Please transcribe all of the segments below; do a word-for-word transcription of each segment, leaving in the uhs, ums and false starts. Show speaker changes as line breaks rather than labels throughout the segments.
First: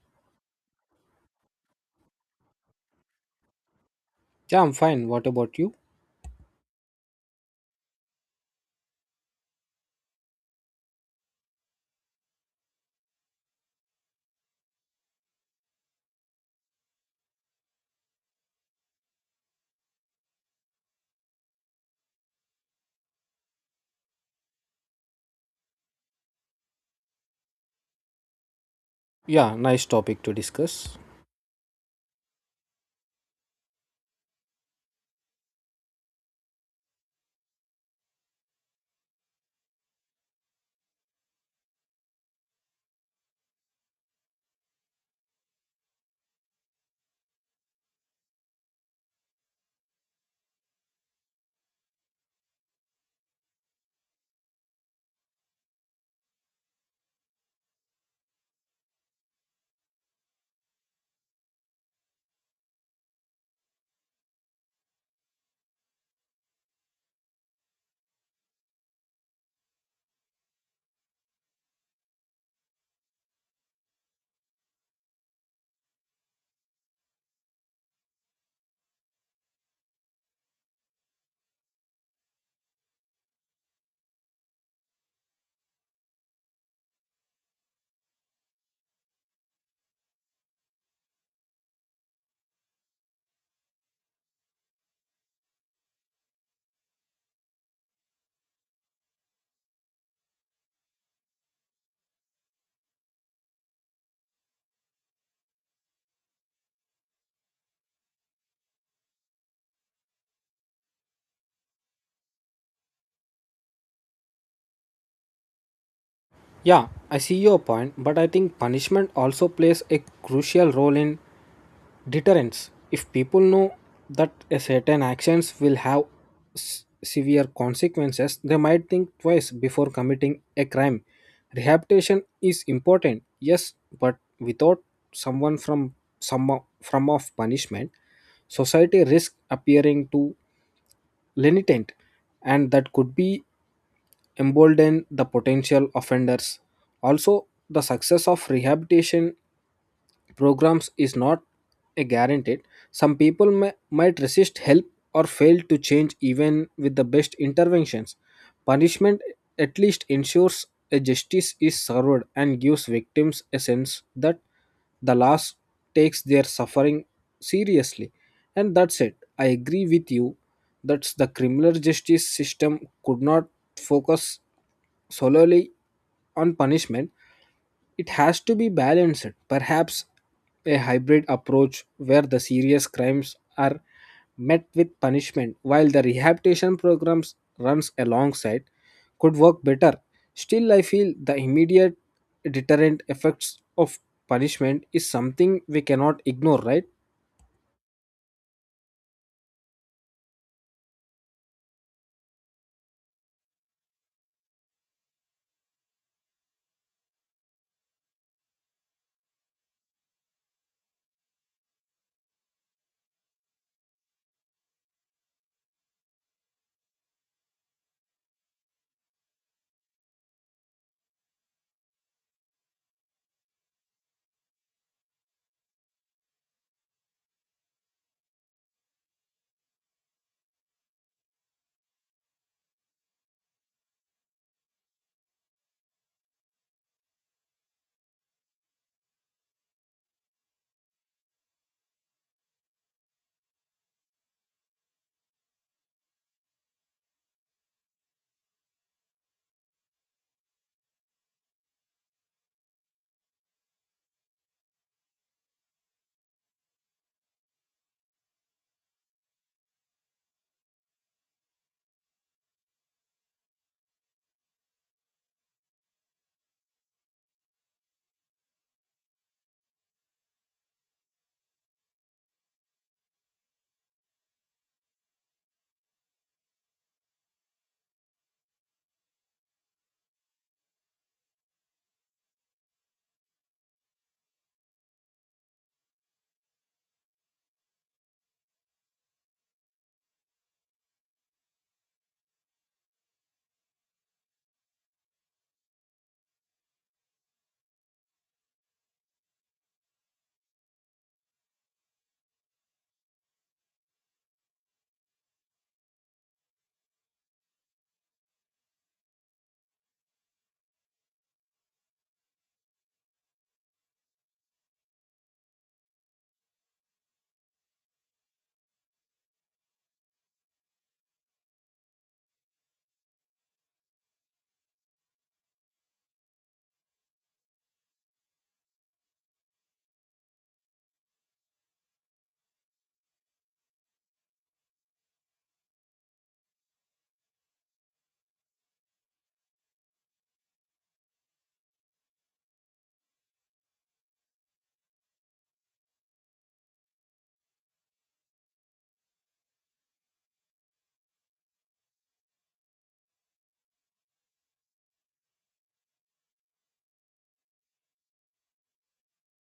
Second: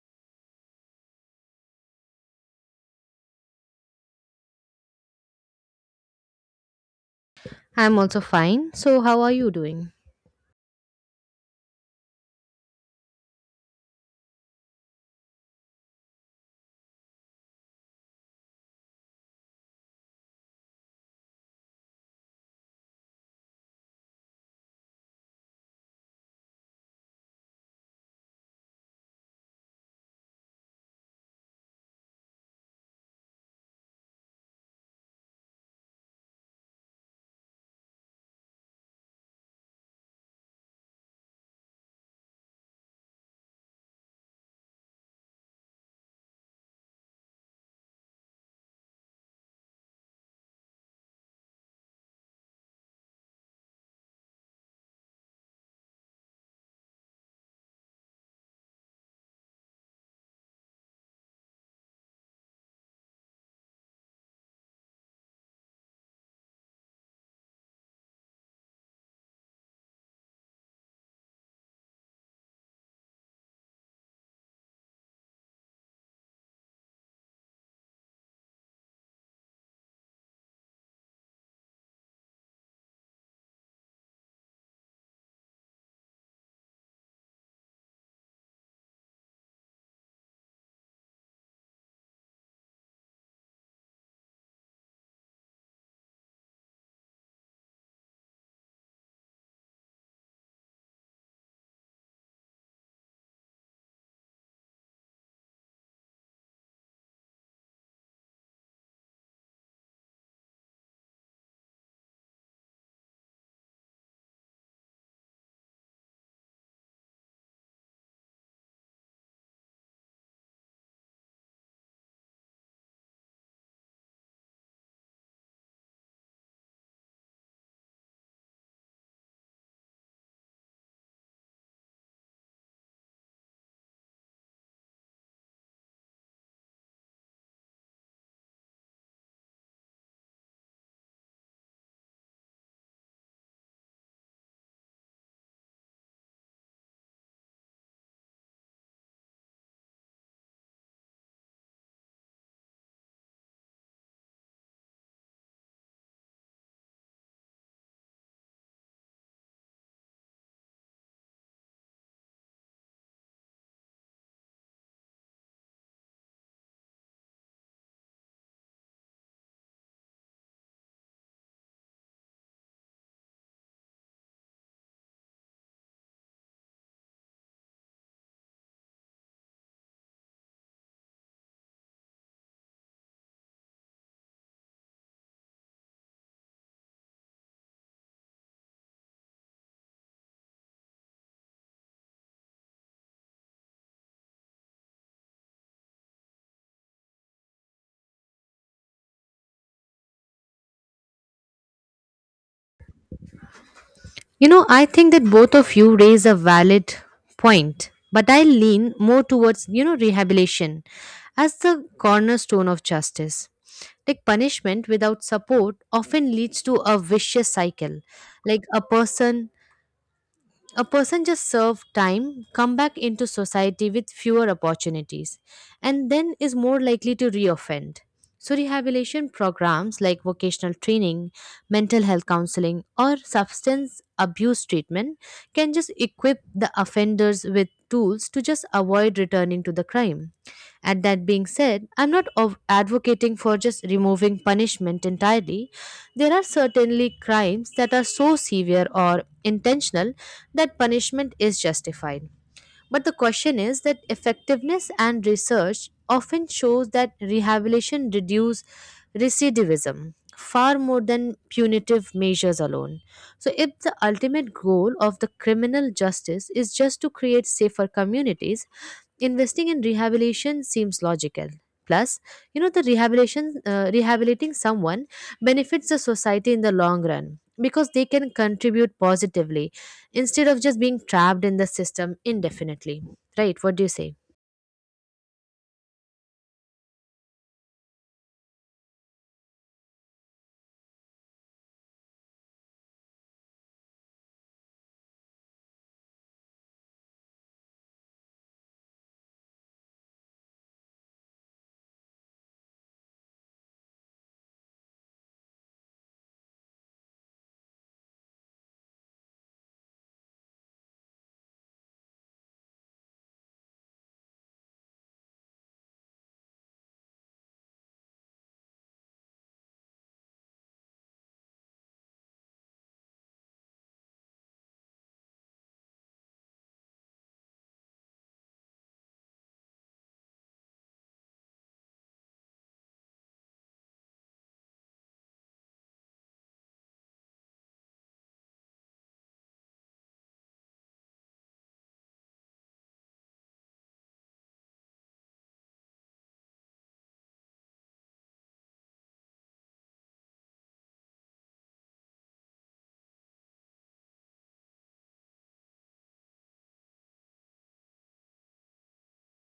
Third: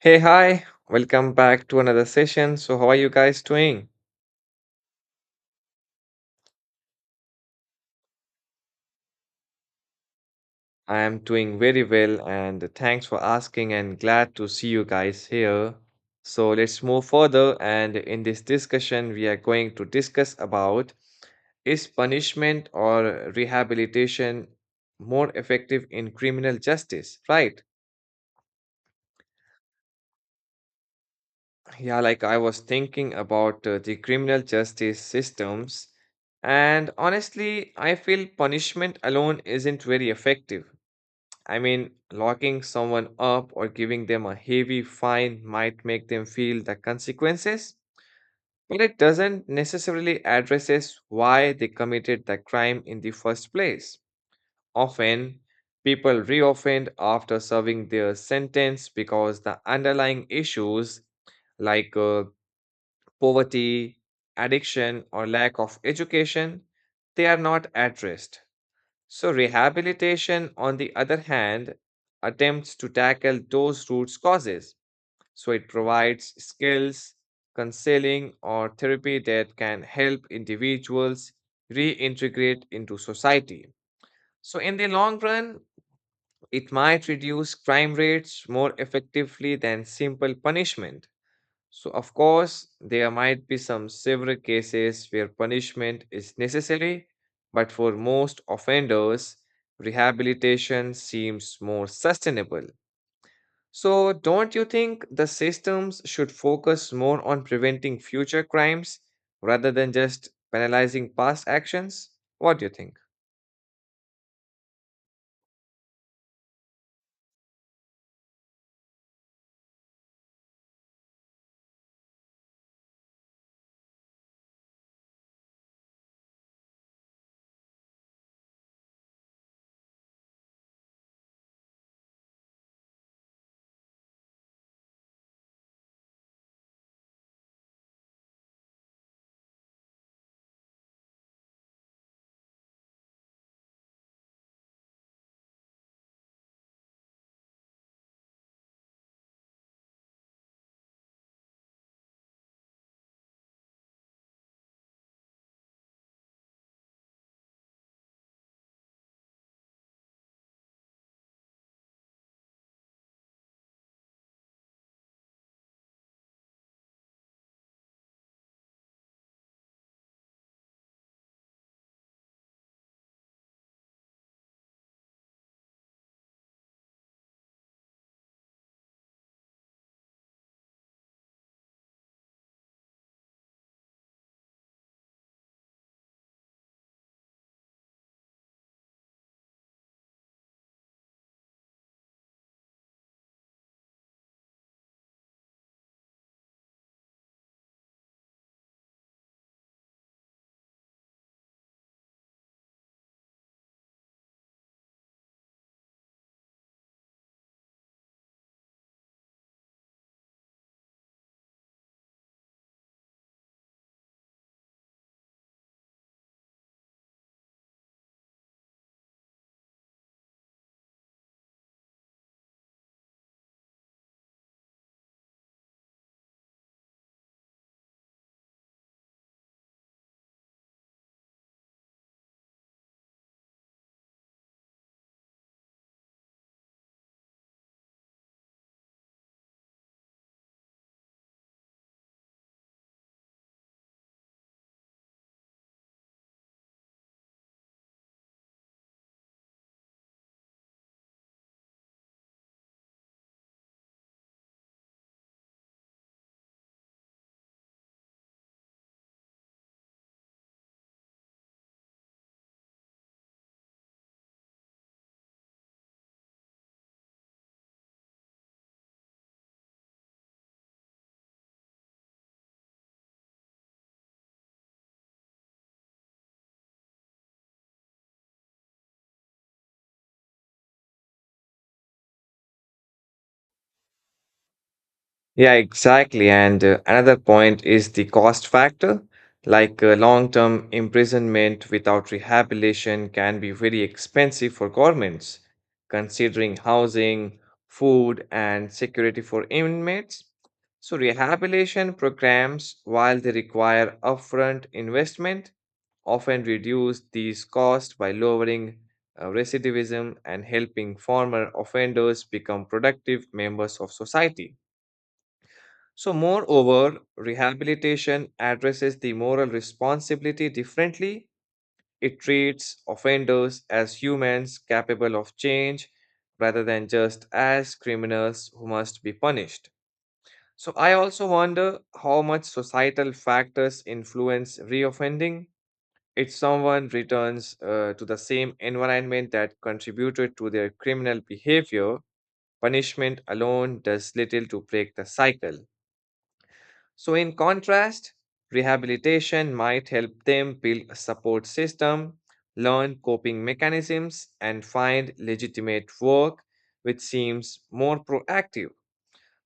Hey, hi, welcome back to another session. So, how are you guys doing?
Yeah, I'm fine. What about you?
I'm also fine. So, how are you doing?
I am doing very well, and thanks for asking, and glad to see you guys here. So, let's move further. And in this discussion, we are going to discuss about is punishment or rehabilitation more effective in criminal justice, right?
Yeah, nice topic to discuss.
Yeah, like I was thinking about uh, the criminal justice systems, and honestly, I feel punishment alone isn't very effective. I mean, locking someone up or giving them a heavy fine might make them feel the consequences, but it doesn't necessarily addresses why they committed the crime in the first place. Often, people reoffend after serving their sentence because the underlying issues like uh, poverty, addiction, or lack of education, they are not addressed. So, rehabilitation, on the other hand, attempts to tackle those root causes. So, it provides skills, counseling, or therapy that can help individuals reintegrate into society. So, in the long run, it might reduce crime rates more effectively than simple punishment. So, of course, there might be some severe cases where punishment is necessary, but for most offenders, rehabilitation seems more sustainable. So, don't you think the systems should focus more on preventing future crimes rather than just penalizing past actions? What do you think?
Yeah, I see your point, but I think punishment also plays a crucial role in deterrence. If people know that a certain actions will have s- severe consequences, they might think twice before committing a crime. Rehabilitation is important, yes, but without someone from some from of punishment, society risks appearing to lenitent and that could be embolden the potential offenders. Also, the success of rehabilitation programs is not a guaranteed. Some people may, might resist help or fail to change even with the best interventions. Punishment at least ensures a justice is served and gives victims a sense that the loss takes their suffering seriously. And that's it. I agree with you that the criminal justice system could not focus solely on punishment, it has to be balanced. Perhaps a hybrid approach where the serious crimes are met with punishment while the rehabilitation programs runs alongside could work better. Still, I feel the immediate deterrent effects of punishment is something we cannot ignore, right?
You know, I think that both of you raise a valid point, but I lean more towards, you know, rehabilitation as the cornerstone of justice. Like punishment without support often leads to a vicious cycle. Like a person A person just served time, come back into society with fewer opportunities, and then is more likely to reoffend. So, rehabilitation programs like vocational training, mental health counseling, or substance abuse treatment can just equip the offenders with tools to just avoid returning to the crime. And that being said, I'm not of advocating for just removing punishment entirely. There are certainly crimes that are so severe or intentional that punishment is justified. But the question is that effectiveness and research often shows that rehabilitation reduces recidivism far more than punitive measures alone. So if the ultimate goal of the criminal justice is just to create safer communities, investing in rehabilitation seems logical, plus you know the rehabilitation uh, rehabilitating someone benefits the society in the long run because they can contribute positively instead of just being trapped in the system indefinitely, right? What do you say?
Yeah, exactly. And uh, another point is the cost factor. Like uh, long term imprisonment without rehabilitation can be very expensive for governments, considering housing, food, and security for inmates. So, rehabilitation programs, while they require upfront investment, often reduce these costs by lowering uh, recidivism and helping former offenders become productive members of society. So, moreover, rehabilitation addresses the moral responsibility differently. It treats offenders as humans capable of change rather than just as criminals who must be punished. So, I also wonder how much societal factors influence reoffending. If someone returns uh, to the same environment that contributed to their criminal behavior, punishment alone does little to break the cycle. So, in contrast, rehabilitation might help them build a support system, learn coping mechanisms, and find legitimate work, which seems more proactive.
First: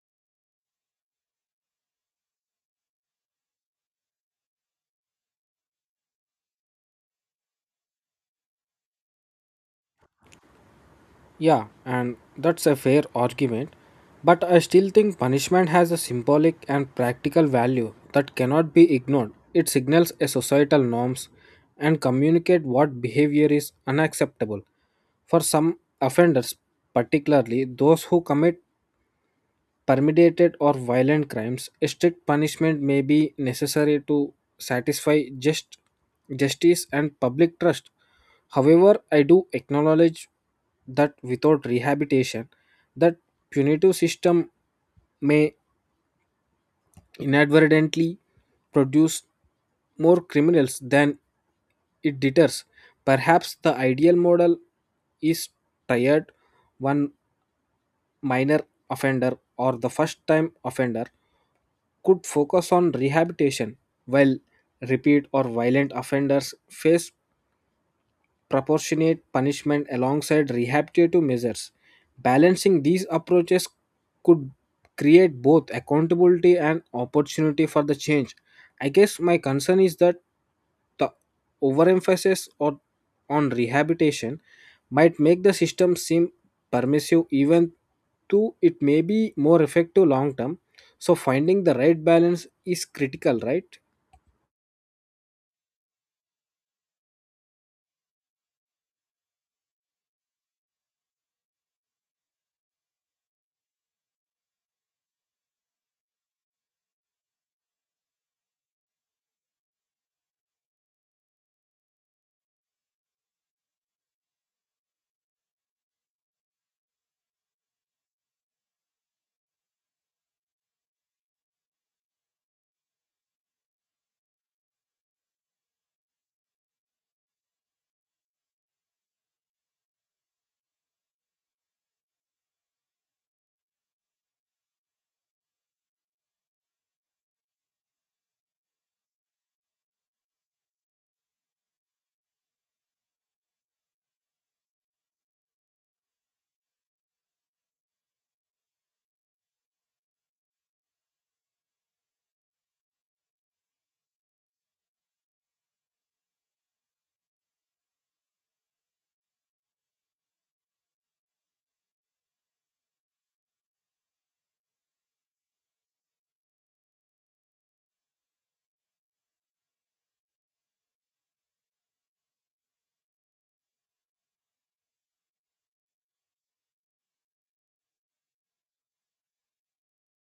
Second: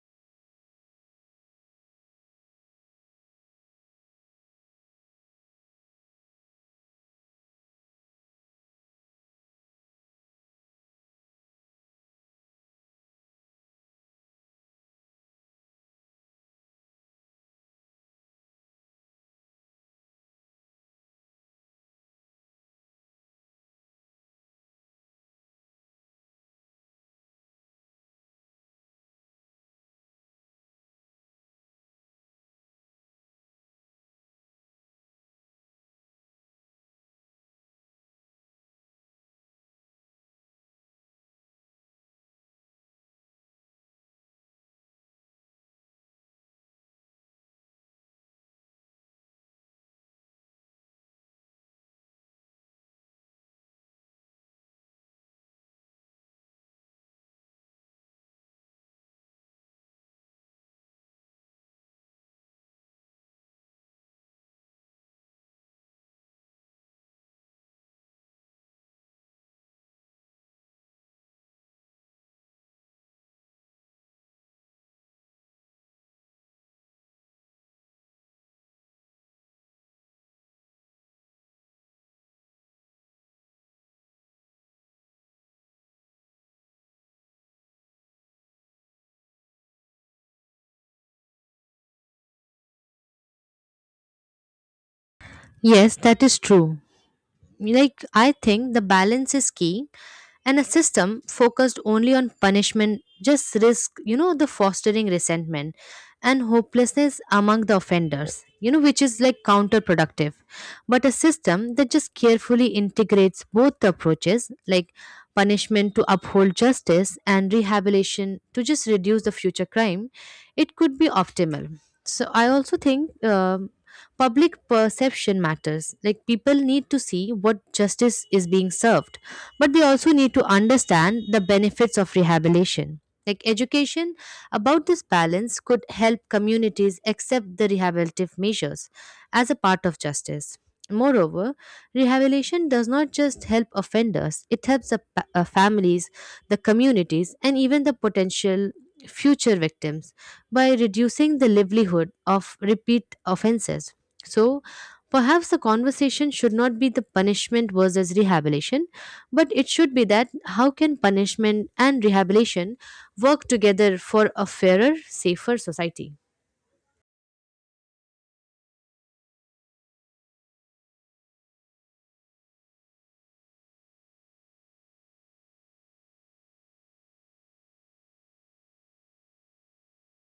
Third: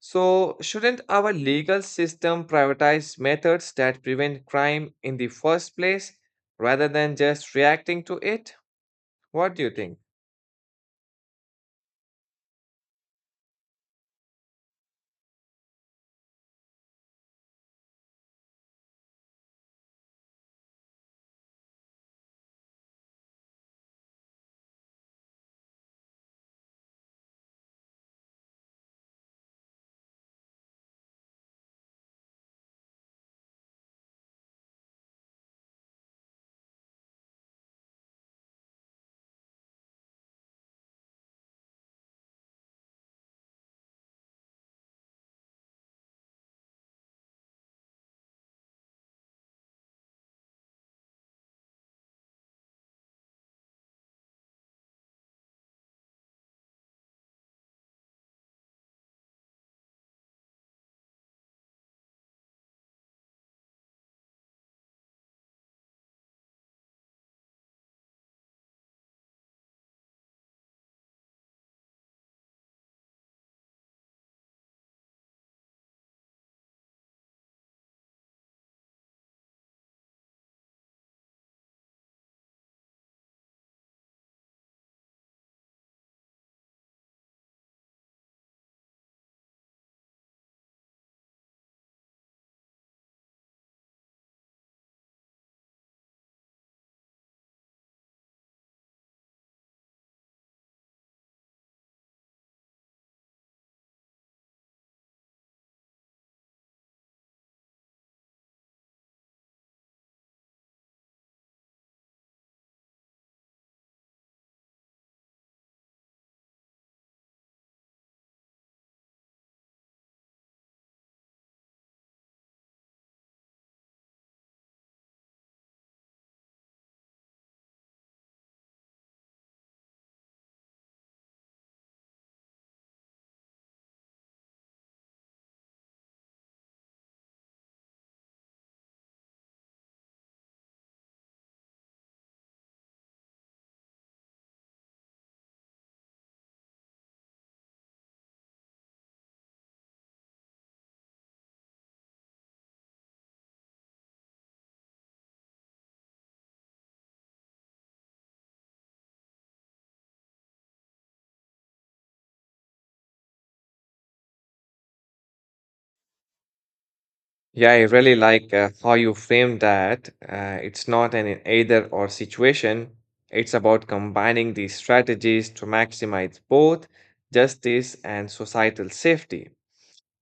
So, shouldn't our legal system prioritize methods that prevent crime in the first place rather than just reacting to it? What do you think?
Yeah, and that's a fair argument, but I still think punishment has a symbolic and practical value that cannot be ignored. It signals a societal norms and communicate what behavior is unacceptable. For some offenders, particularly those who commit permeated or violent crimes, strict punishment may be necessary to satisfy just justice and public trust. However, I do acknowledge that without rehabilitation, that punitive system may inadvertently produce more criminals than it deters. Perhaps the ideal model is tired one minor offender or the first time offender could focus on rehabilitation, while repeat or violent offenders face proportionate punishment alongside rehabilitative measures. Balancing these approaches could create both accountability and opportunity for the change. I guess my concern is that the overemphasis or on rehabilitation might make the system seem permissive even though it may be more effective long term, so finding the right balance is critical, right?
Yes, that is true. Like I think the balance is key, and a system focused only on punishment just risk you know the fostering resentment and hopelessness among the offenders, you know, which is like counterproductive. But a system that just carefully integrates both the approaches, like punishment to uphold justice and rehabilitation to just reduce the future crime, it could be optimal. So I also think, um, public perception matters. Like people need to see what justice is being served, but they also need to understand the benefits of rehabilitation. Like education about this balance could help communities accept the rehabilitative measures as a part of justice. Moreover, rehabilitation does not just help offenders, it helps the pa- uh, families, the communities, and even the potential future victims by reducing the livelihood of repeat offenses. So, perhaps the conversation should not be the punishment versus rehabilitation, but it should be that how can punishment and rehabilitation work together for a fairer, safer society?
Yeah, I really like uh, how you frame that. Uh, it's not an either or situation. It's about combining these strategies to maximize both justice and societal safety.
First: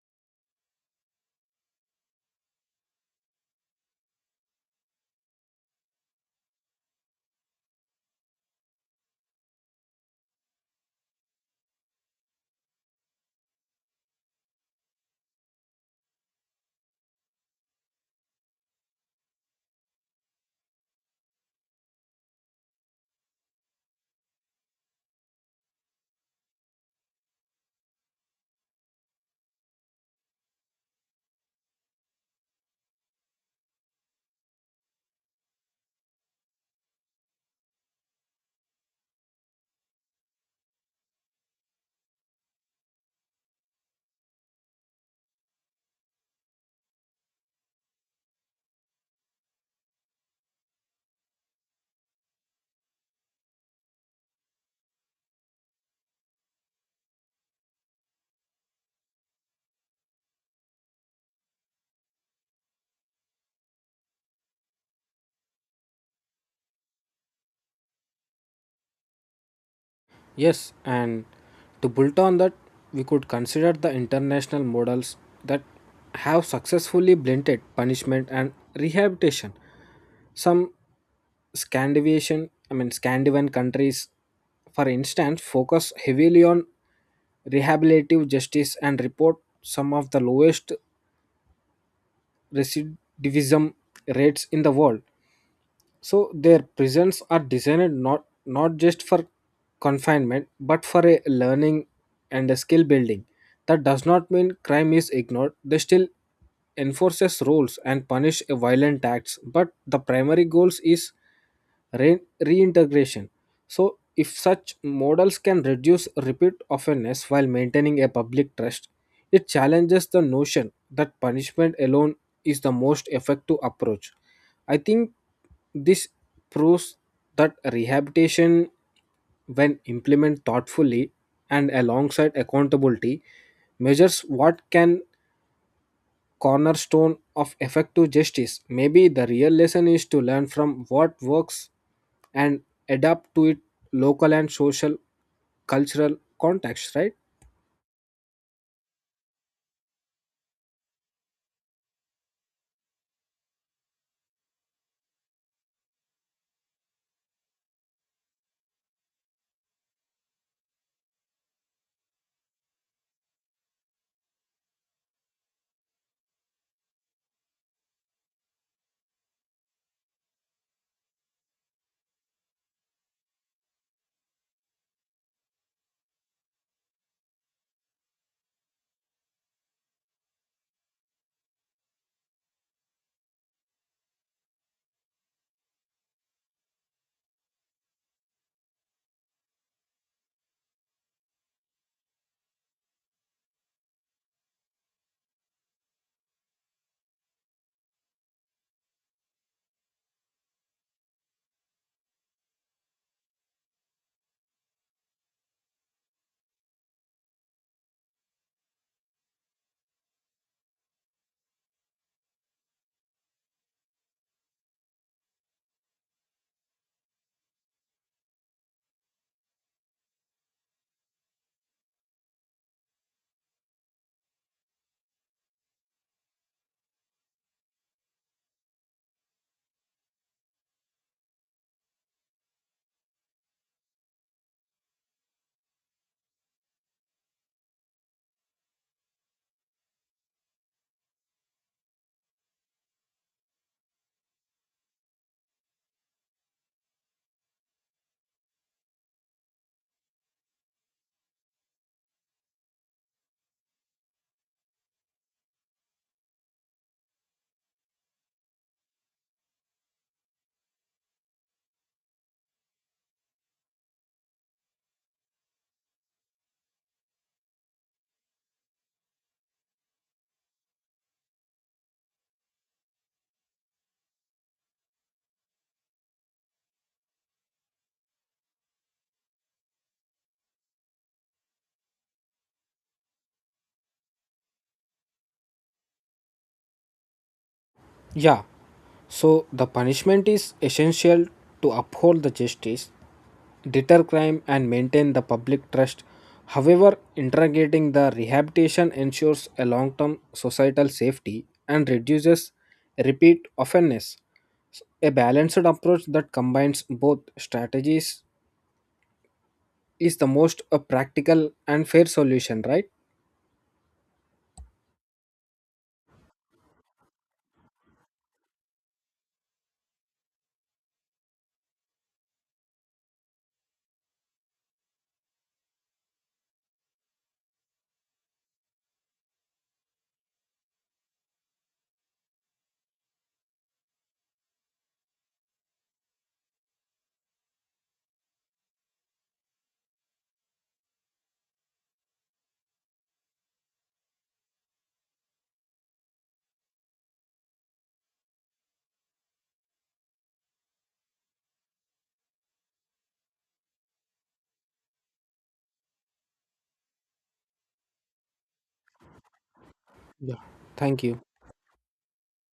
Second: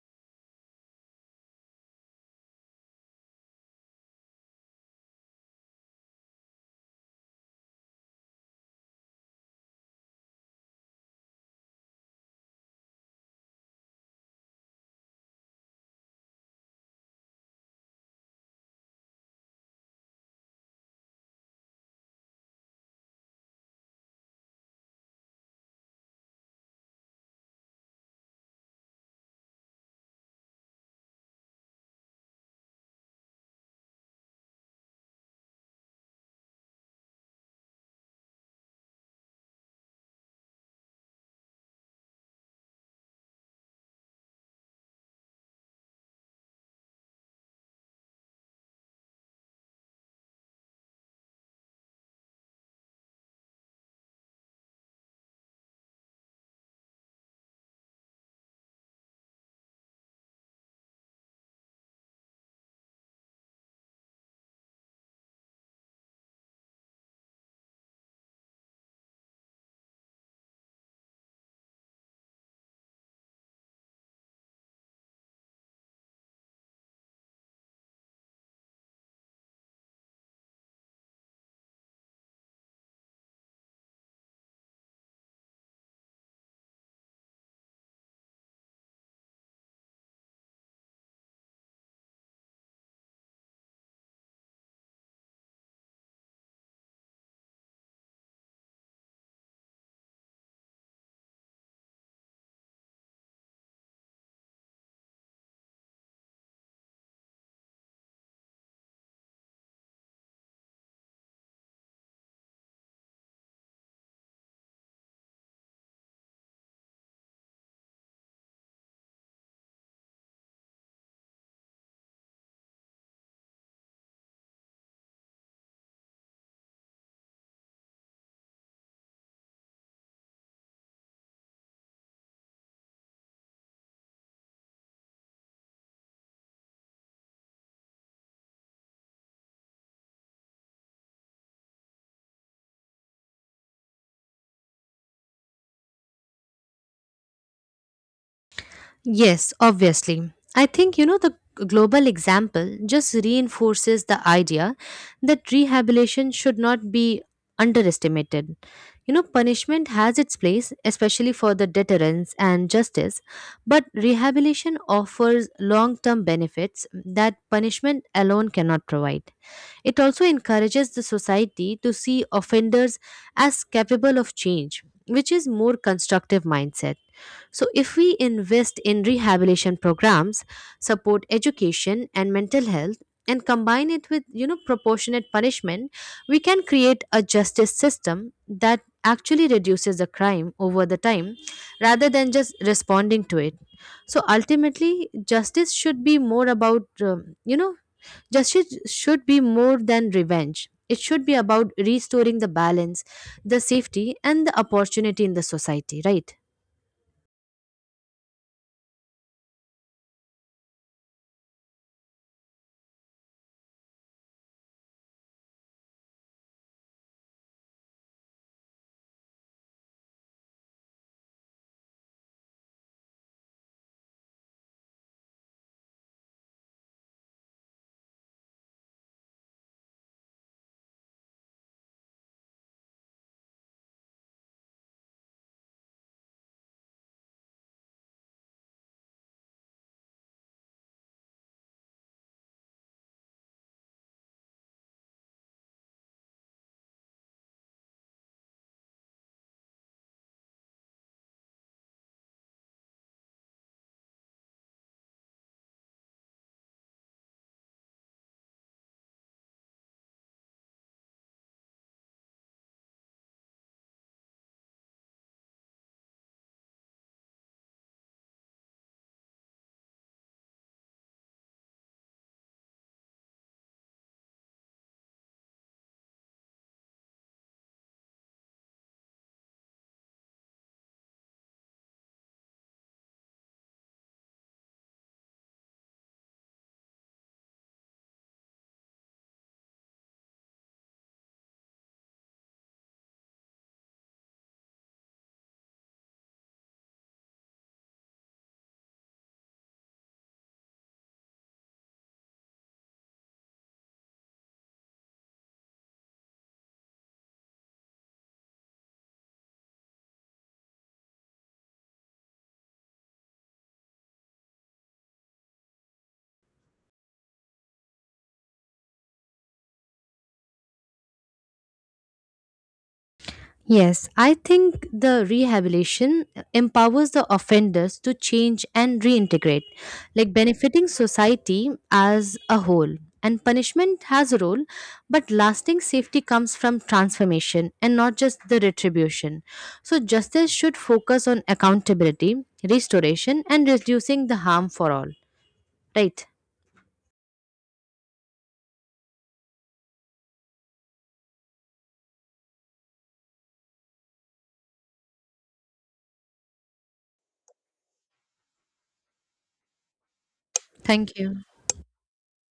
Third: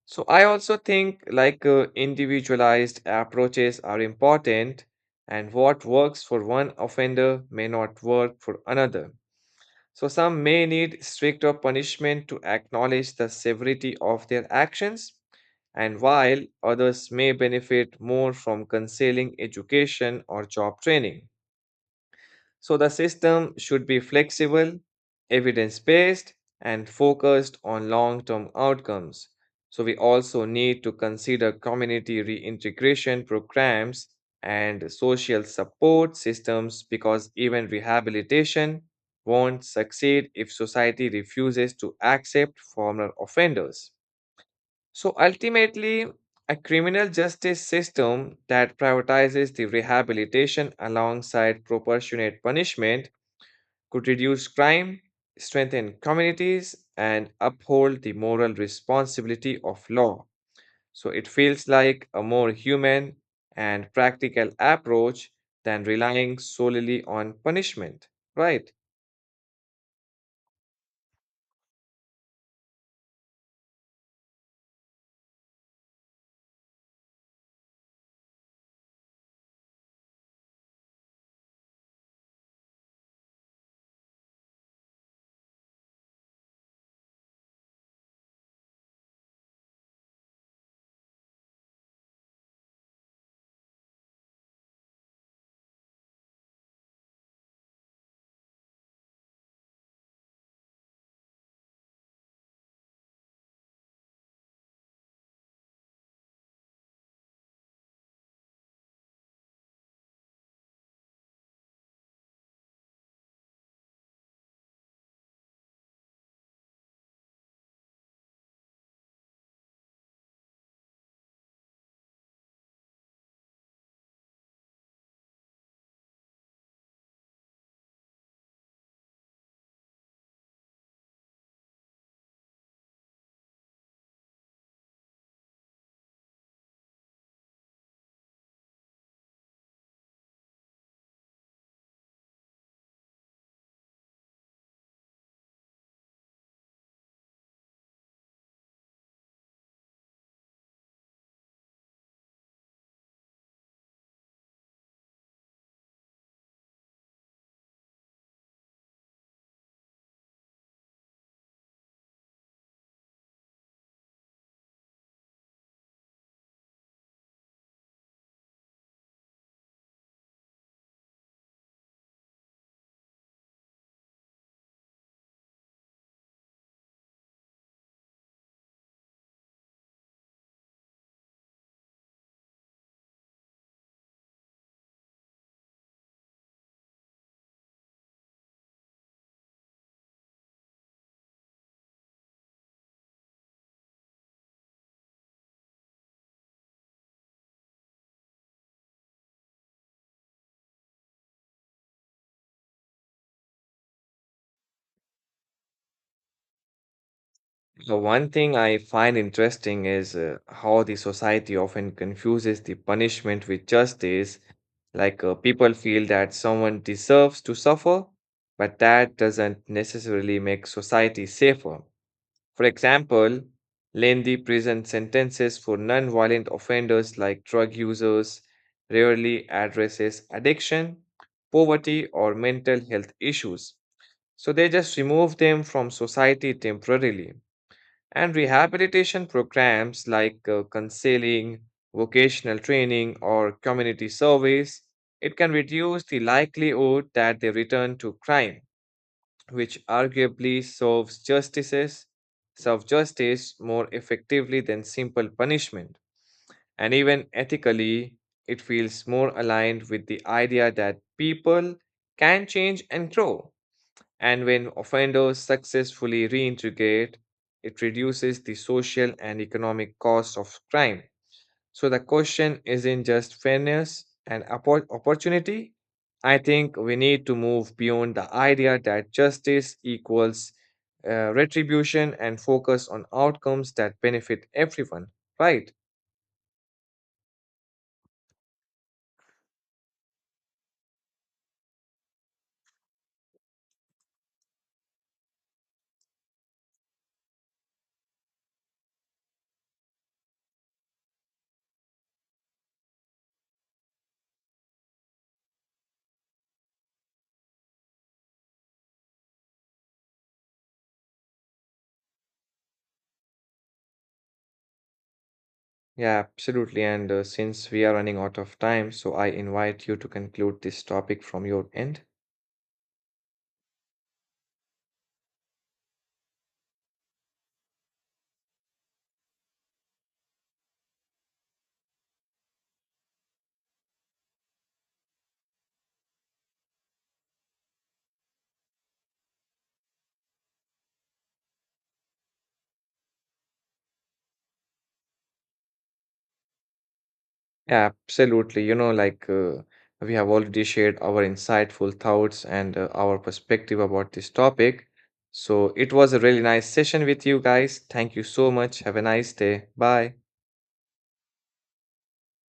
So I also think like uh, individualized approaches are important and what works for one offender may not work for another. So some may need stricter punishment to acknowledge the severity of their actions and while others may benefit more from concealing education or job training. So the system should be flexible, evidence based, and focused on long term outcomes. So we also need to consider community reintegration programs and social support systems because even rehabilitation won't succeed if society refuses to accept former offenders. So ultimately, a criminal justice system that prioritizes the rehabilitation alongside proportionate punishment could reduce crime, strengthen communities, and uphold the moral responsibility of law. So it feels like a more human and practical approach than relying solely on punishment, right?
Yes, and to build on that we could consider the international models that have successfully blended punishment and rehabilitation. Some Scandinavian, I mean Scandinavian countries, for instance, focus heavily on rehabilitative justice and report some of the lowest recidivism rates in the world. So their prisons are designed not not just for confinement but for a learning and a skill building. That does not mean crime is ignored. They still enforces rules and punish a violent acts, but the primary goals is re- reintegration. So if such models can reduce repeat offenders while maintaining a public trust, it challenges the notion that punishment alone is the most effective approach. I think this proves that rehabilitation, when implemented thoughtfully and alongside accountability, measures what can cornerstone of effective justice. Maybe the real lesson is to learn from what works and adapt to it local and social cultural context, right?
Yes, obviously. I think, you know, the global example just reinforces the idea that rehabilitation should not be underestimated. You know, punishment has its place, especially for the deterrence and justice, but rehabilitation offers long term benefits that punishment alone cannot provide. It also encourages the society to see offenders as capable of change, which is more constructive mindset. So if we invest in rehabilitation programs, support education and mental health, and combine it with, you know, proportionate punishment, we can create a justice system that actually reduces the crime over the time rather than just responding to it. So ultimately justice should be more about, um, you know justice should be more than revenge. It should be about restoring the balance, the safety, and the opportunity in the society, right?
So one thing I find interesting is uh, how the society often confuses the punishment with justice. Like uh, people feel that someone deserves to suffer, but that doesn't necessarily make society safer. For example, lengthy prison sentences for non-violent offenders like drug users rarely addresses addiction, poverty, or mental health issues. So they just remove them from society temporarily. And rehabilitation programs like uh, counseling, vocational training, or community service, it can reduce the likelihood that they return to crime, which arguably serves justices, serve justice more effectively than simple punishment. And even ethically, it feels more aligned with the idea that people can change and grow and when offenders successfully reintegrate, it reduces the social and economic cost of crime. So the question isn't just fairness and oppo- opportunity. I think we need to move beyond the idea that justice equals uh, retribution and focus on outcomes that benefit everyone. Right?
Yeah. So the punishment is essential to uphold the justice, deter crime and maintain the public trust. However, integrating the rehabilitation ensures a long-term societal safety and reduces repeat offenders. A balanced approach that combines both strategies is the most uh, practical and fair solution, right?
Yeah, absolutely. And uh, since we are running out of time, so I invite you to conclude this topic from your end.
Yes, I think the rehabilitation empowers the offenders to change and reintegrate, like benefiting society as a whole. And punishment has a role, but lasting safety comes from transformation and not just the retribution. So, justice should focus on accountability, restoration, and reducing the harm for all. Right.
Absolutely. You know, like uh, we have already shared our insightful thoughts and uh, our perspective about this topic. So it was a really nice session with you guys. Thank you so much. Have a nice day. Bye.
Yeah. Thank
Thank
you.
you.